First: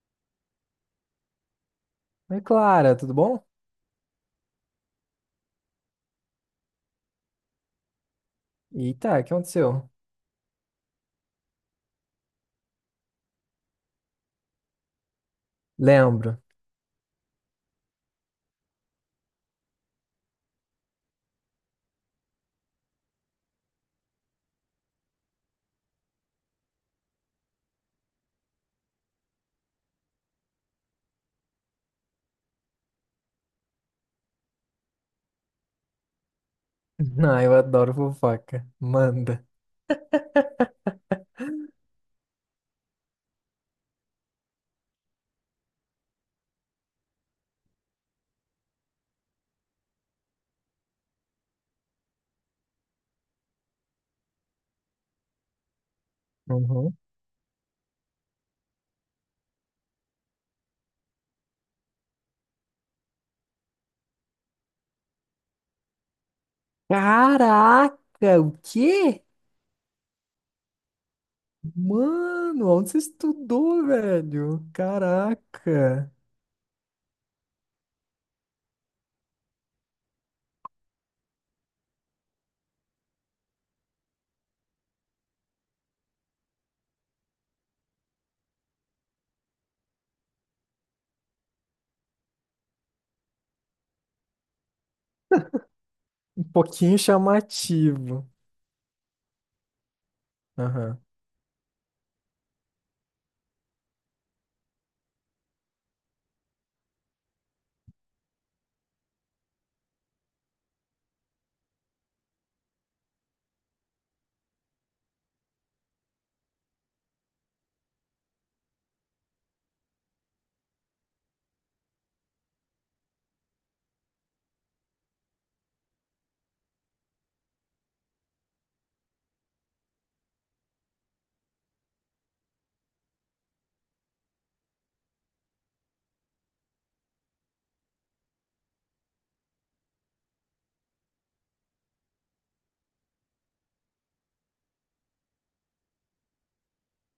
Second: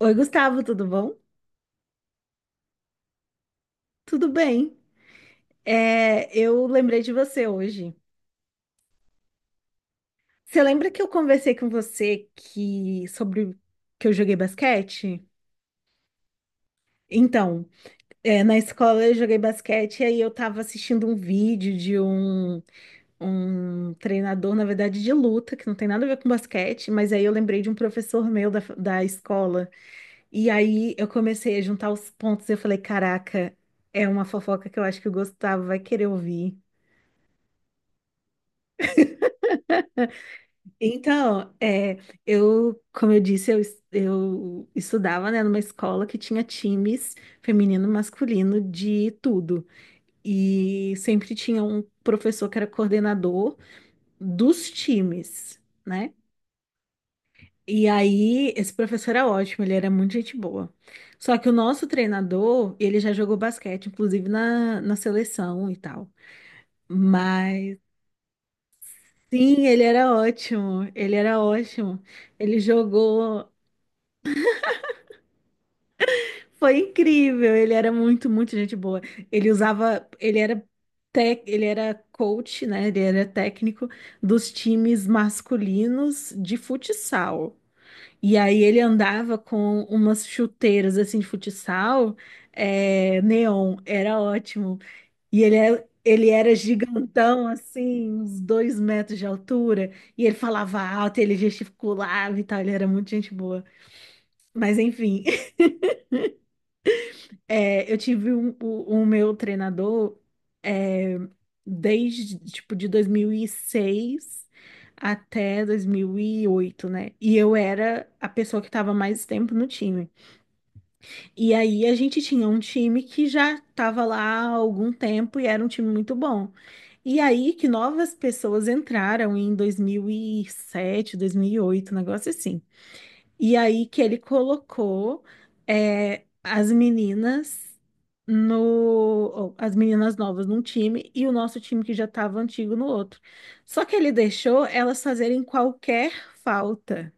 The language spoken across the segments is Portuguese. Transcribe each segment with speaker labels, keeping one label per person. Speaker 1: Oi, Gustavo, tudo bom?
Speaker 2: Oi, Clara, tudo bom?
Speaker 1: Tudo bem. Eu lembrei de você hoje.
Speaker 2: Eita, o que aconteceu?
Speaker 1: Você lembra que eu conversei com você que sobre que eu joguei basquete?
Speaker 2: Lembro.
Speaker 1: Então, na escola eu joguei basquete e aí eu tava assistindo um vídeo de um treinador, na verdade, de luta, que não tem nada a ver com basquete, mas aí eu lembrei de um professor meu da escola. E aí eu comecei a juntar os pontos e eu falei, caraca, é uma fofoca que eu acho que o Gustavo vai querer ouvir.
Speaker 2: Ah, eu adoro fofoca. Manda.
Speaker 1: Então, eu, como eu disse, eu estudava, né, numa escola que tinha times feminino e masculino de tudo. E sempre tinha um professor que era coordenador dos times, né?
Speaker 2: Uhum.
Speaker 1: E aí, esse professor era ótimo, ele era muito gente boa. Só que o nosso treinador, ele já jogou basquete, inclusive na seleção e tal. Mas,
Speaker 2: Caraca, o quê?
Speaker 1: sim, ele era ótimo, ele era ótimo. Ele
Speaker 2: Mano, onde você
Speaker 1: jogou.
Speaker 2: estudou, velho? Caraca.
Speaker 1: Foi incrível, ele era muito, muito gente boa. Ele usava, ele era ele era coach, né? Ele era técnico dos times masculinos de futsal. E aí ele andava com umas chuteiras assim de futsal, neon, era ótimo. E ele
Speaker 2: Um
Speaker 1: era
Speaker 2: pouquinho
Speaker 1: gigantão, assim,
Speaker 2: chamativo.
Speaker 1: uns 2 metros de altura, e ele falava
Speaker 2: Aham.
Speaker 1: alto, ele gesticulava e tal, ele era muito gente boa. Mas enfim, eu tive o meu treinador é, desde, tipo, de 2006 até 2008, né? E eu era a pessoa que estava mais tempo no time. E aí a gente tinha um time que já estava lá há algum tempo e era um time muito bom. E aí que novas pessoas entraram em 2007, 2008, um negócio assim. E aí que ele colocou é, as meninas no ou, as meninas novas num time e o nosso time que já estava antigo no outro. Só que ele deixou elas fazerem qualquer falta,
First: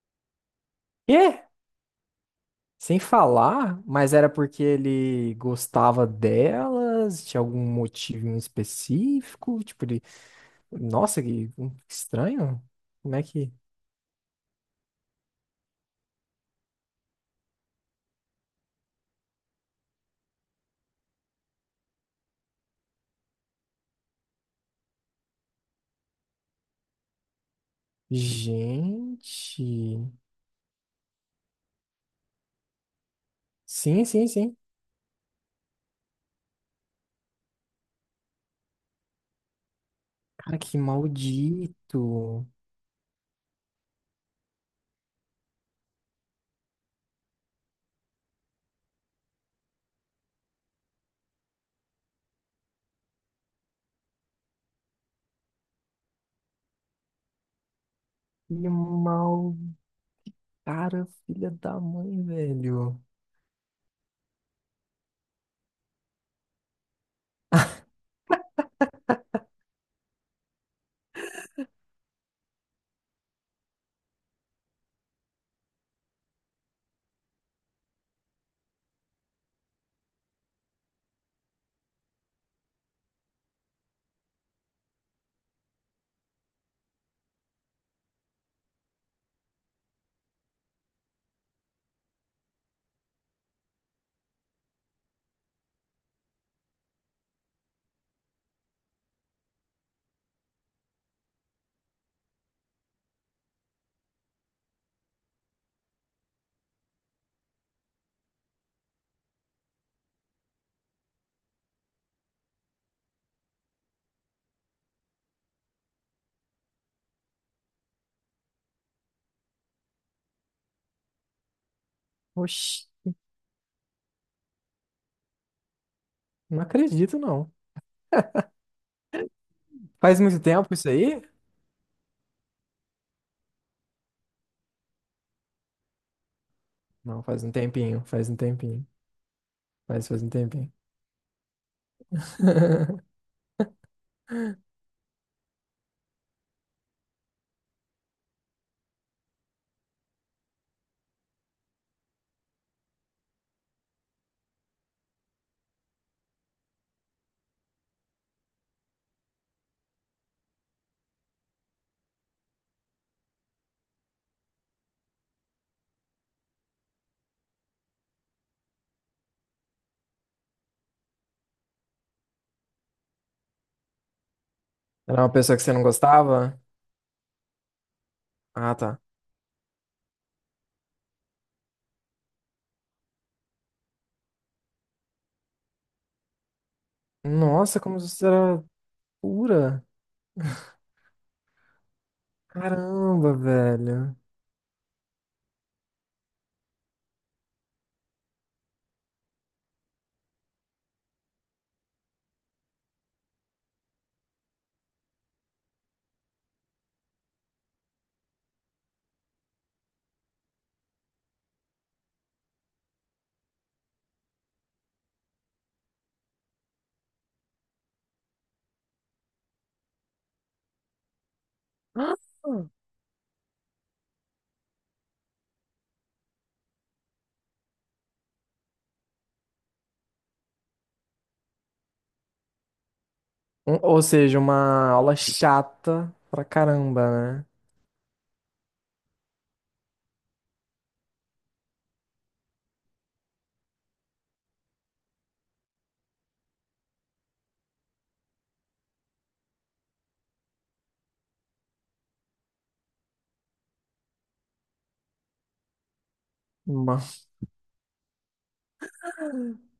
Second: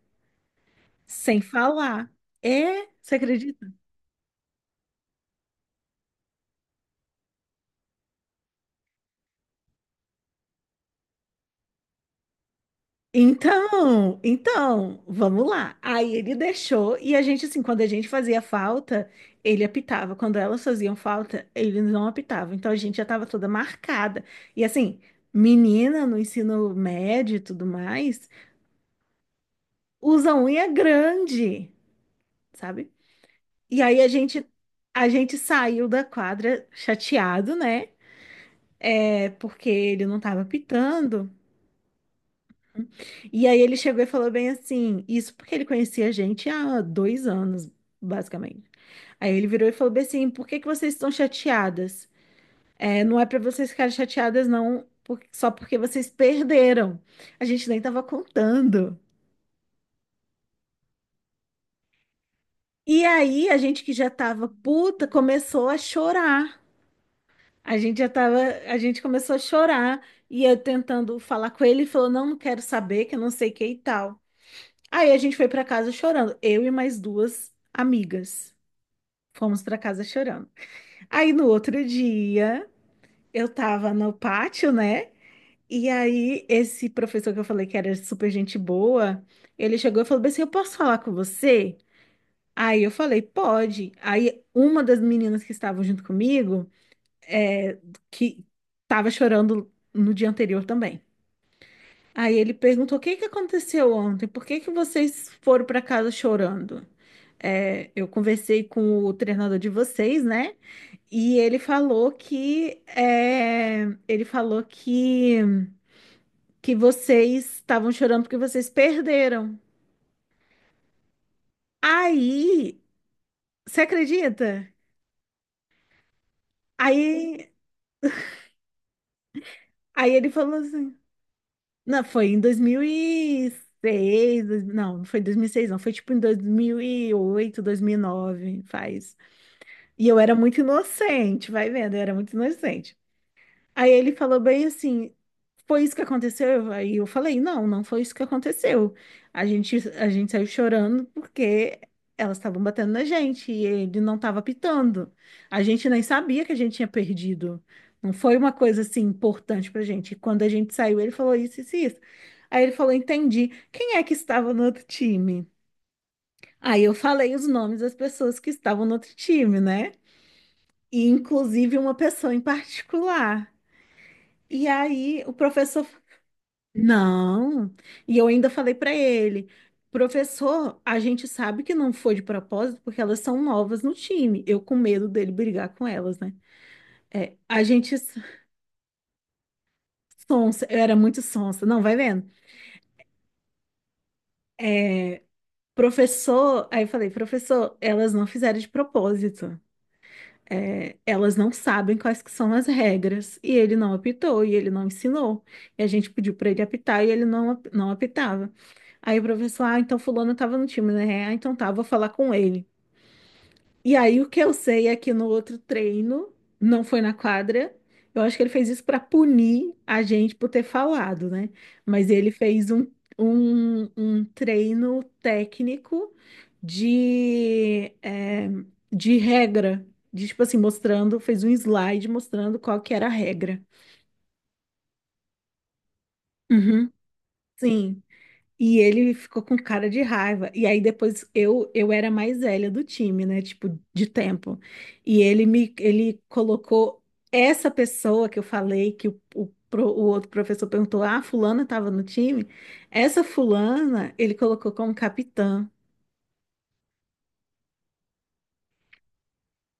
Speaker 2: Quê?
Speaker 1: sem falar.
Speaker 2: Sem
Speaker 1: Você acredita?
Speaker 2: falar? Mas era porque ele gostava delas? Tinha algum motivo em específico? Tipo, ele... Nossa, que estranho. Como é que...
Speaker 1: Então, vamos lá. Aí ele deixou e a gente, assim, quando a gente fazia falta, ele apitava. Quando elas faziam falta, ele não apitava. Então a gente já tava toda marcada. E assim, menina no ensino médio e tudo mais,
Speaker 2: Gente.
Speaker 1: usa unha é grande, sabe? E aí
Speaker 2: Sim,
Speaker 1: a
Speaker 2: sim,
Speaker 1: gente,
Speaker 2: sim.
Speaker 1: a gente saiu da quadra chateado, né? Porque ele não tava
Speaker 2: Cara, que
Speaker 1: apitando.
Speaker 2: maldito.
Speaker 1: E aí ele chegou e falou bem assim, isso porque ele conhecia a gente há 2 anos, basicamente. Aí ele virou e falou bem assim, por que que vocês estão chateadas? Não é pra vocês ficarem chateadas, não, só porque vocês perderam. A gente nem tava
Speaker 2: Que
Speaker 1: contando.
Speaker 2: mal. Cara, filha da mãe, velho.
Speaker 1: E aí a gente que já tava puta começou a chorar. A gente já tava, a gente começou a chorar e eu tentando falar com ele, ele falou, não, não quero saber, que eu não sei o que e tal. Aí a gente foi pra casa chorando, eu e mais duas amigas. Fomos para casa chorando. Aí no outro dia, eu tava no pátio, né? E aí esse professor que eu falei que era super gente boa, ele chegou e falou bem assim, eu posso falar com você? Aí eu falei, pode. Aí uma das meninas que estavam junto comigo, que tava chorando no dia anterior também. Aí ele perguntou: O que que aconteceu ontem? Por que que vocês foram para casa chorando? Eu conversei com o treinador de vocês, né? E ele falou que ele falou que vocês estavam chorando porque vocês perderam. Aí,
Speaker 2: Oxi,
Speaker 1: você acredita?
Speaker 2: não acredito, não.
Speaker 1: Aí, aí,
Speaker 2: Faz
Speaker 1: ele
Speaker 2: muito
Speaker 1: falou
Speaker 2: tempo isso
Speaker 1: assim:
Speaker 2: aí?
Speaker 1: Não, foi em 2006, não, não foi em 2006, não, foi tipo em dois mil e
Speaker 2: Não, faz um
Speaker 1: oito, dois mil e
Speaker 2: tempinho, faz um
Speaker 1: nove,
Speaker 2: tempinho.
Speaker 1: faz.
Speaker 2: Faz,
Speaker 1: E eu
Speaker 2: faz um
Speaker 1: era muito
Speaker 2: tempinho.
Speaker 1: inocente, vai vendo, eu era muito inocente. Aí ele falou bem assim, foi isso que aconteceu? Aí eu falei, não, não foi isso que aconteceu. A gente saiu chorando porque elas estavam batendo na gente e ele não estava pitando. A gente nem sabia que a gente tinha perdido. Não foi uma coisa assim importante pra gente. E quando a gente saiu, ele falou isso, isso, e isso. Aí ele falou, entendi. Quem é que estava no outro time? Aí eu falei os nomes das pessoas que estavam no outro time, né? E inclusive uma pessoa em particular. E aí
Speaker 2: Era
Speaker 1: o
Speaker 2: uma pessoa que você não
Speaker 1: professor,
Speaker 2: gostava?
Speaker 1: não. E eu ainda falei
Speaker 2: Ah,
Speaker 1: para
Speaker 2: tá.
Speaker 1: ele, professor, a gente sabe que não foi de propósito porque elas são novas no time. Eu com medo dele brigar com elas, né? É, a
Speaker 2: Nossa,
Speaker 1: gente
Speaker 2: como você era pura.
Speaker 1: sonsa, eu era muito sonsa. Não, vai vendo.
Speaker 2: Caramba, velho.
Speaker 1: Professor, aí eu falei, professor, elas não fizeram de propósito. Elas não sabem quais que são as regras, e ele não apitou, e ele não ensinou. E a gente pediu para ele apitar e ele não, não apitava. Aí o professor, ah, então fulano estava no time, né? Ah, então tá, vou falar com ele. E aí o que eu sei é que no outro treino, não foi na quadra, eu acho que ele fez isso para punir a gente por ter falado, né? Mas ele fez um treino técnico de, é, de regra, de, tipo assim, mostrando, fez um slide mostrando qual que era a regra.
Speaker 2: Uma aula chata pra
Speaker 1: Uhum.
Speaker 2: caramba, né?
Speaker 1: Sim. E ele ficou com cara de raiva. E aí depois eu era mais velha do time, né? Tipo, de tempo. E ele colocou essa pessoa que eu falei que o outro professor perguntou: "Ah, fulana tava no time?" Essa fulana, ele colocou como capitã.
Speaker 2: Uma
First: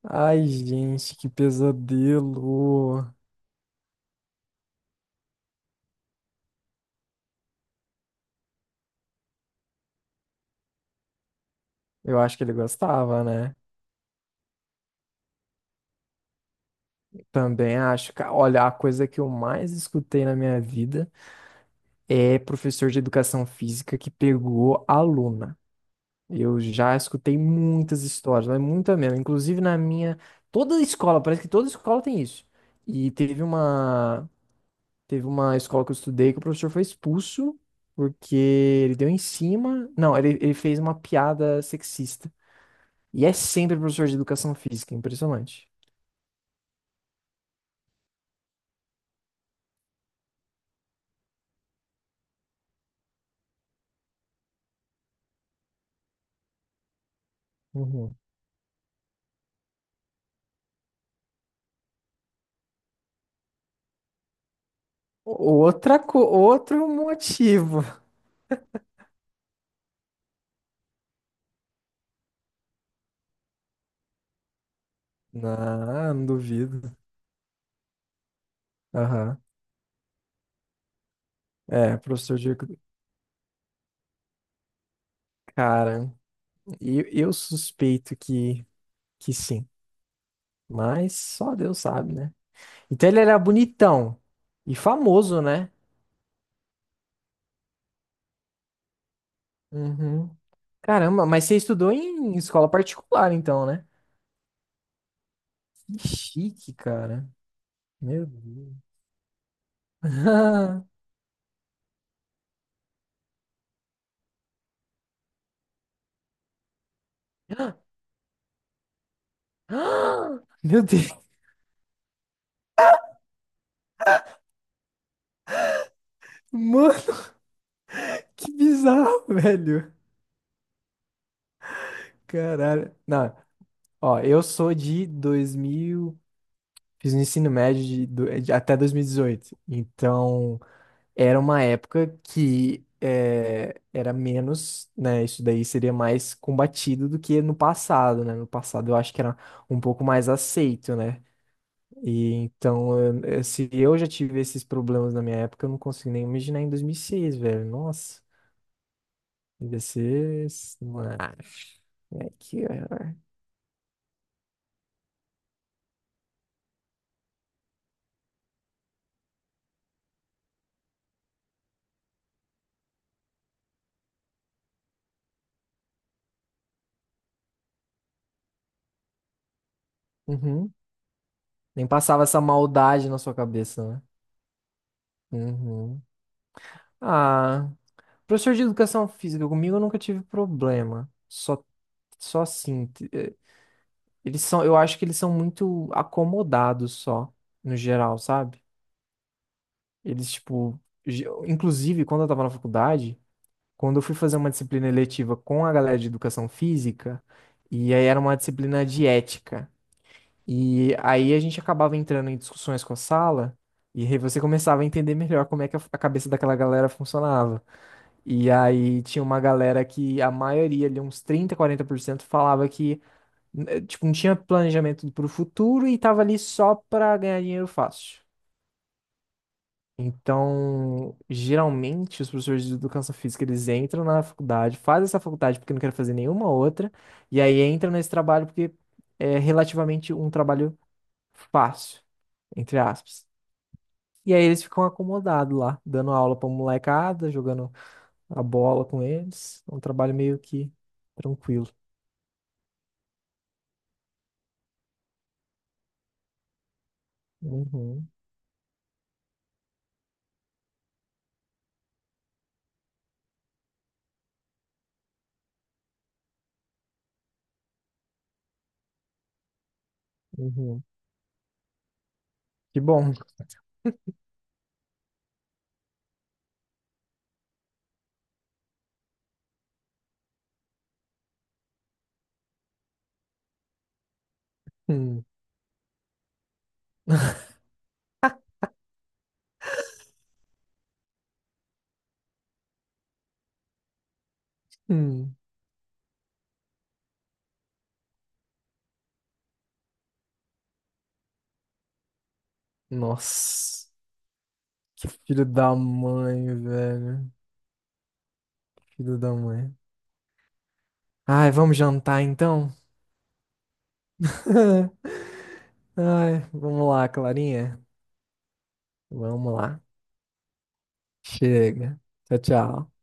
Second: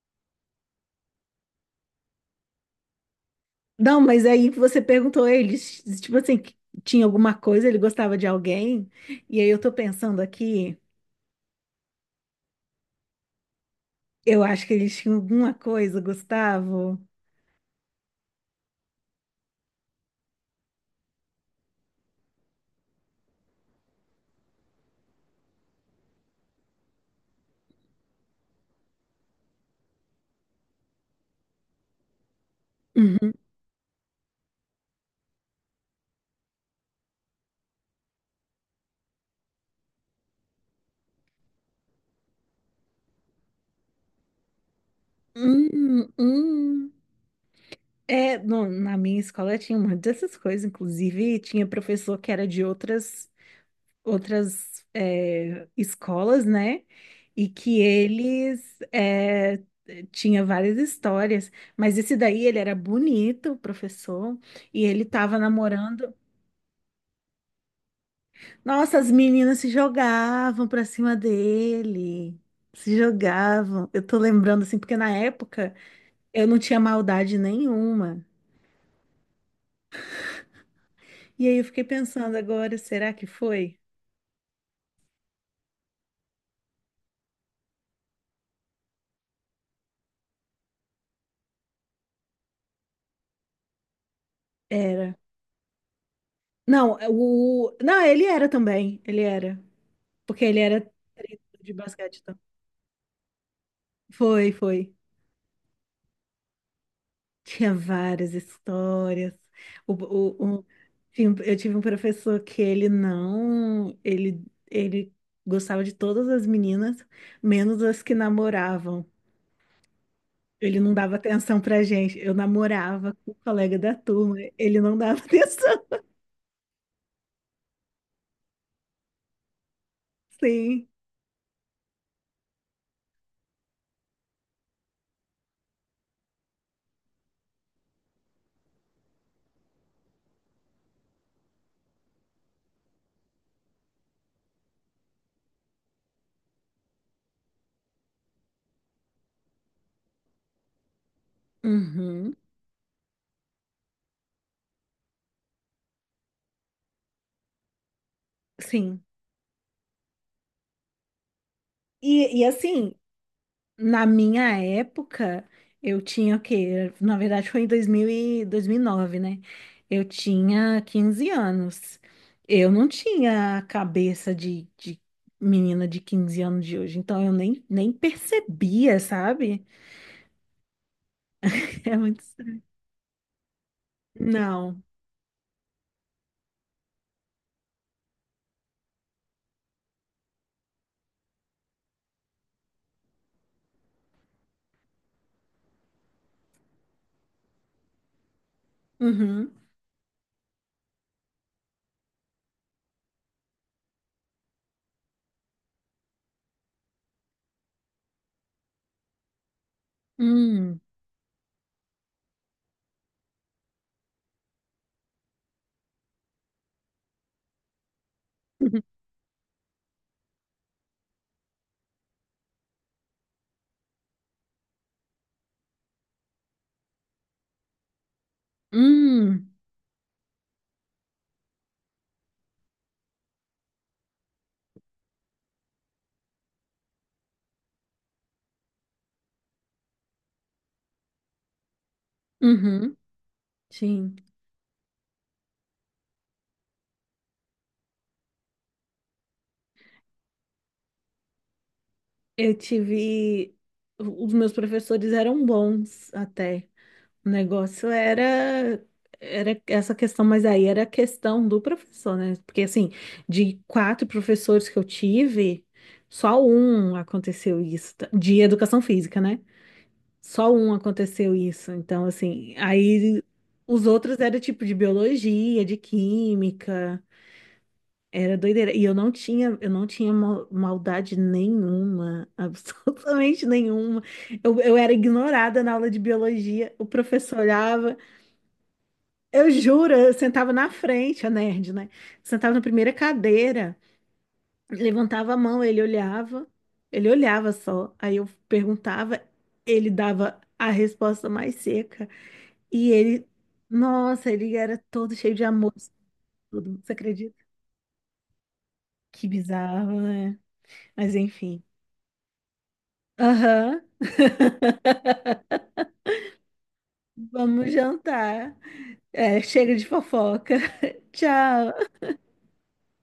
Speaker 2: Ai, gente, que pesadelo.
Speaker 1: Não, mas aí você perguntou a ele, tipo assim, que tinha alguma coisa, ele gostava de alguém? E aí eu tô pensando aqui,
Speaker 2: Eu acho que ele gostava, né?
Speaker 1: eu acho que eles tinham alguma coisa, Gustavo.
Speaker 2: Também acho. Olha, a coisa que eu mais escutei na minha vida é professor de educação física que pegou aluna. Eu já escutei muitas histórias, mas muita mesmo. Inclusive na minha. Toda escola, parece que toda escola tem isso. E
Speaker 1: Uhum.
Speaker 2: teve uma. Teve uma escola que eu estudei que o professor foi expulso porque ele deu em cima. Não, ele fez uma piada sexista. E é sempre professor de educação física, impressionante.
Speaker 1: Hum, hum. Na minha escola tinha uma dessas coisas, inclusive tinha professor que era de outras escolas, né? E que
Speaker 2: Uhum.
Speaker 1: eles tinha várias histórias, mas esse daí ele era bonito, o professor, e ele tava namorando.
Speaker 2: Outro motivo.
Speaker 1: Nossa, as meninas se jogavam pra cima dele, se jogavam. Eu tô lembrando assim, porque na época
Speaker 2: Não, não
Speaker 1: eu não tinha
Speaker 2: duvido.
Speaker 1: maldade nenhuma.
Speaker 2: Aham.
Speaker 1: E aí eu fiquei
Speaker 2: É,
Speaker 1: pensando
Speaker 2: professor de.
Speaker 1: agora, será que foi?
Speaker 2: Cara, eu suspeito que sim. Mas só Deus sabe, né? Então ele era bonitão e
Speaker 1: Era.
Speaker 2: famoso, né?
Speaker 1: Não, é, o. Não, ele era também. Ele era.
Speaker 2: Uhum.
Speaker 1: Porque ele era
Speaker 2: Caramba,
Speaker 1: treinador
Speaker 2: mas você
Speaker 1: de
Speaker 2: estudou
Speaker 1: basquete.
Speaker 2: em
Speaker 1: Então.
Speaker 2: escola particular, então, né?
Speaker 1: Foi, foi.
Speaker 2: Que chique, cara.
Speaker 1: Tinha
Speaker 2: Meu
Speaker 1: várias
Speaker 2: Deus.
Speaker 1: histórias. O, o, o- Eu tive um professor que ele não. Ele gostava de todas as meninas, menos as que namoravam. Ele
Speaker 2: Meu
Speaker 1: não
Speaker 2: Deus.
Speaker 1: dava atenção pra gente. Eu namorava com o colega da turma. Ele não dava atenção.
Speaker 2: Mano. Que bizarro, velho.
Speaker 1: Sim.
Speaker 2: Caralho. Não, ó, eu sou de 2000, fiz o ensino médio até 2018. Então, era uma época era menos, né? Isso daí seria mais combatido do que no passado, né? No passado eu acho que era um pouco mais aceito, né? E
Speaker 1: Uhum.
Speaker 2: então, se eu já tive esses problemas na minha época, eu não consigo nem imaginar em 2006, velho. Nossa,
Speaker 1: Sim.
Speaker 2: devia ser. Ah, é
Speaker 1: E
Speaker 2: que.
Speaker 1: assim.
Speaker 2: ah,
Speaker 1: Na minha época, eu tinha o quê? Na verdade, foi em dois mil e nove, né? Eu tinha 15 anos. Eu não tinha a cabeça de menina de 15 anos de hoje, então eu nem percebia, sabe?
Speaker 2: Uhum. Nem
Speaker 1: É muito
Speaker 2: passava essa
Speaker 1: estranho.
Speaker 2: maldade na sua cabeça, né?
Speaker 1: Não.
Speaker 2: Uhum. Ah, professor de educação física, comigo eu nunca tive problema. Só, só assim, t- eh, Eles são, eu acho que eles são muito acomodados só, no geral, sabe?
Speaker 1: Uhum.
Speaker 2: Eles, tipo, inclusive quando eu tava na faculdade, quando eu fui fazer uma disciplina eletiva com a galera de educação física, e aí era uma disciplina de ética.
Speaker 1: Hum.
Speaker 2: E aí a gente acabava entrando em discussões com a sala, e aí você começava a entender melhor como é que a cabeça daquela galera funcionava. E
Speaker 1: Uhum.
Speaker 2: aí tinha uma galera que a maioria, ali uns 30 40% falava que tipo, não tinha planejamento pro futuro e tava ali só pra ganhar dinheiro fácil.
Speaker 1: Hum.
Speaker 2: Então, geralmente, os professores de educação física, eles entram na faculdade, fazem essa faculdade porque não querem fazer nenhuma outra, e aí entram nesse trabalho porque é relativamente um trabalho fácil, entre
Speaker 1: Uhum.
Speaker 2: aspas.
Speaker 1: Sim.
Speaker 2: E aí eles ficam acomodados lá, dando aula pra molecada, jogando a bola com eles. É um trabalho meio que tranquilo.
Speaker 1: Eu tive. Os meus professores eram bons até. O negócio
Speaker 2: Uhum,
Speaker 1: era essa questão, mas aí era a questão do professor, né? Porque, assim, de quatro professores que eu tive, só um aconteceu isso, tá? De educação física, né? Só um
Speaker 2: uhum.
Speaker 1: aconteceu isso. Então, assim,
Speaker 2: Que bom.
Speaker 1: aí os outros era tipo de biologia, de química, era doideira. E eu não tinha maldade nenhuma, absolutamente nenhuma. Eu era
Speaker 2: Hum,
Speaker 1: ignorada na aula de biologia. O professor olhava. Eu juro, eu sentava na frente, a nerd, né? Sentava na primeira cadeira, levantava
Speaker 2: hum.
Speaker 1: a mão, ele olhava só. Aí eu perguntava, ele dava a resposta mais seca. E ele,
Speaker 2: Nossa,
Speaker 1: nossa, ele era
Speaker 2: que
Speaker 1: todo cheio de
Speaker 2: filho
Speaker 1: amor,
Speaker 2: da mãe,
Speaker 1: tudo. Você
Speaker 2: velho.
Speaker 1: acredita?
Speaker 2: Filho
Speaker 1: Que
Speaker 2: da mãe.
Speaker 1: bizarro, né? Mas
Speaker 2: Ai,
Speaker 1: enfim.
Speaker 2: vamos jantar então?
Speaker 1: Aham.
Speaker 2: Ai, vamos lá,
Speaker 1: Vamos
Speaker 2: Clarinha.
Speaker 1: jantar. É,
Speaker 2: Vamos
Speaker 1: chega
Speaker 2: lá.
Speaker 1: de fofoca. Tchau.
Speaker 2: Chega. Tchau, tchau.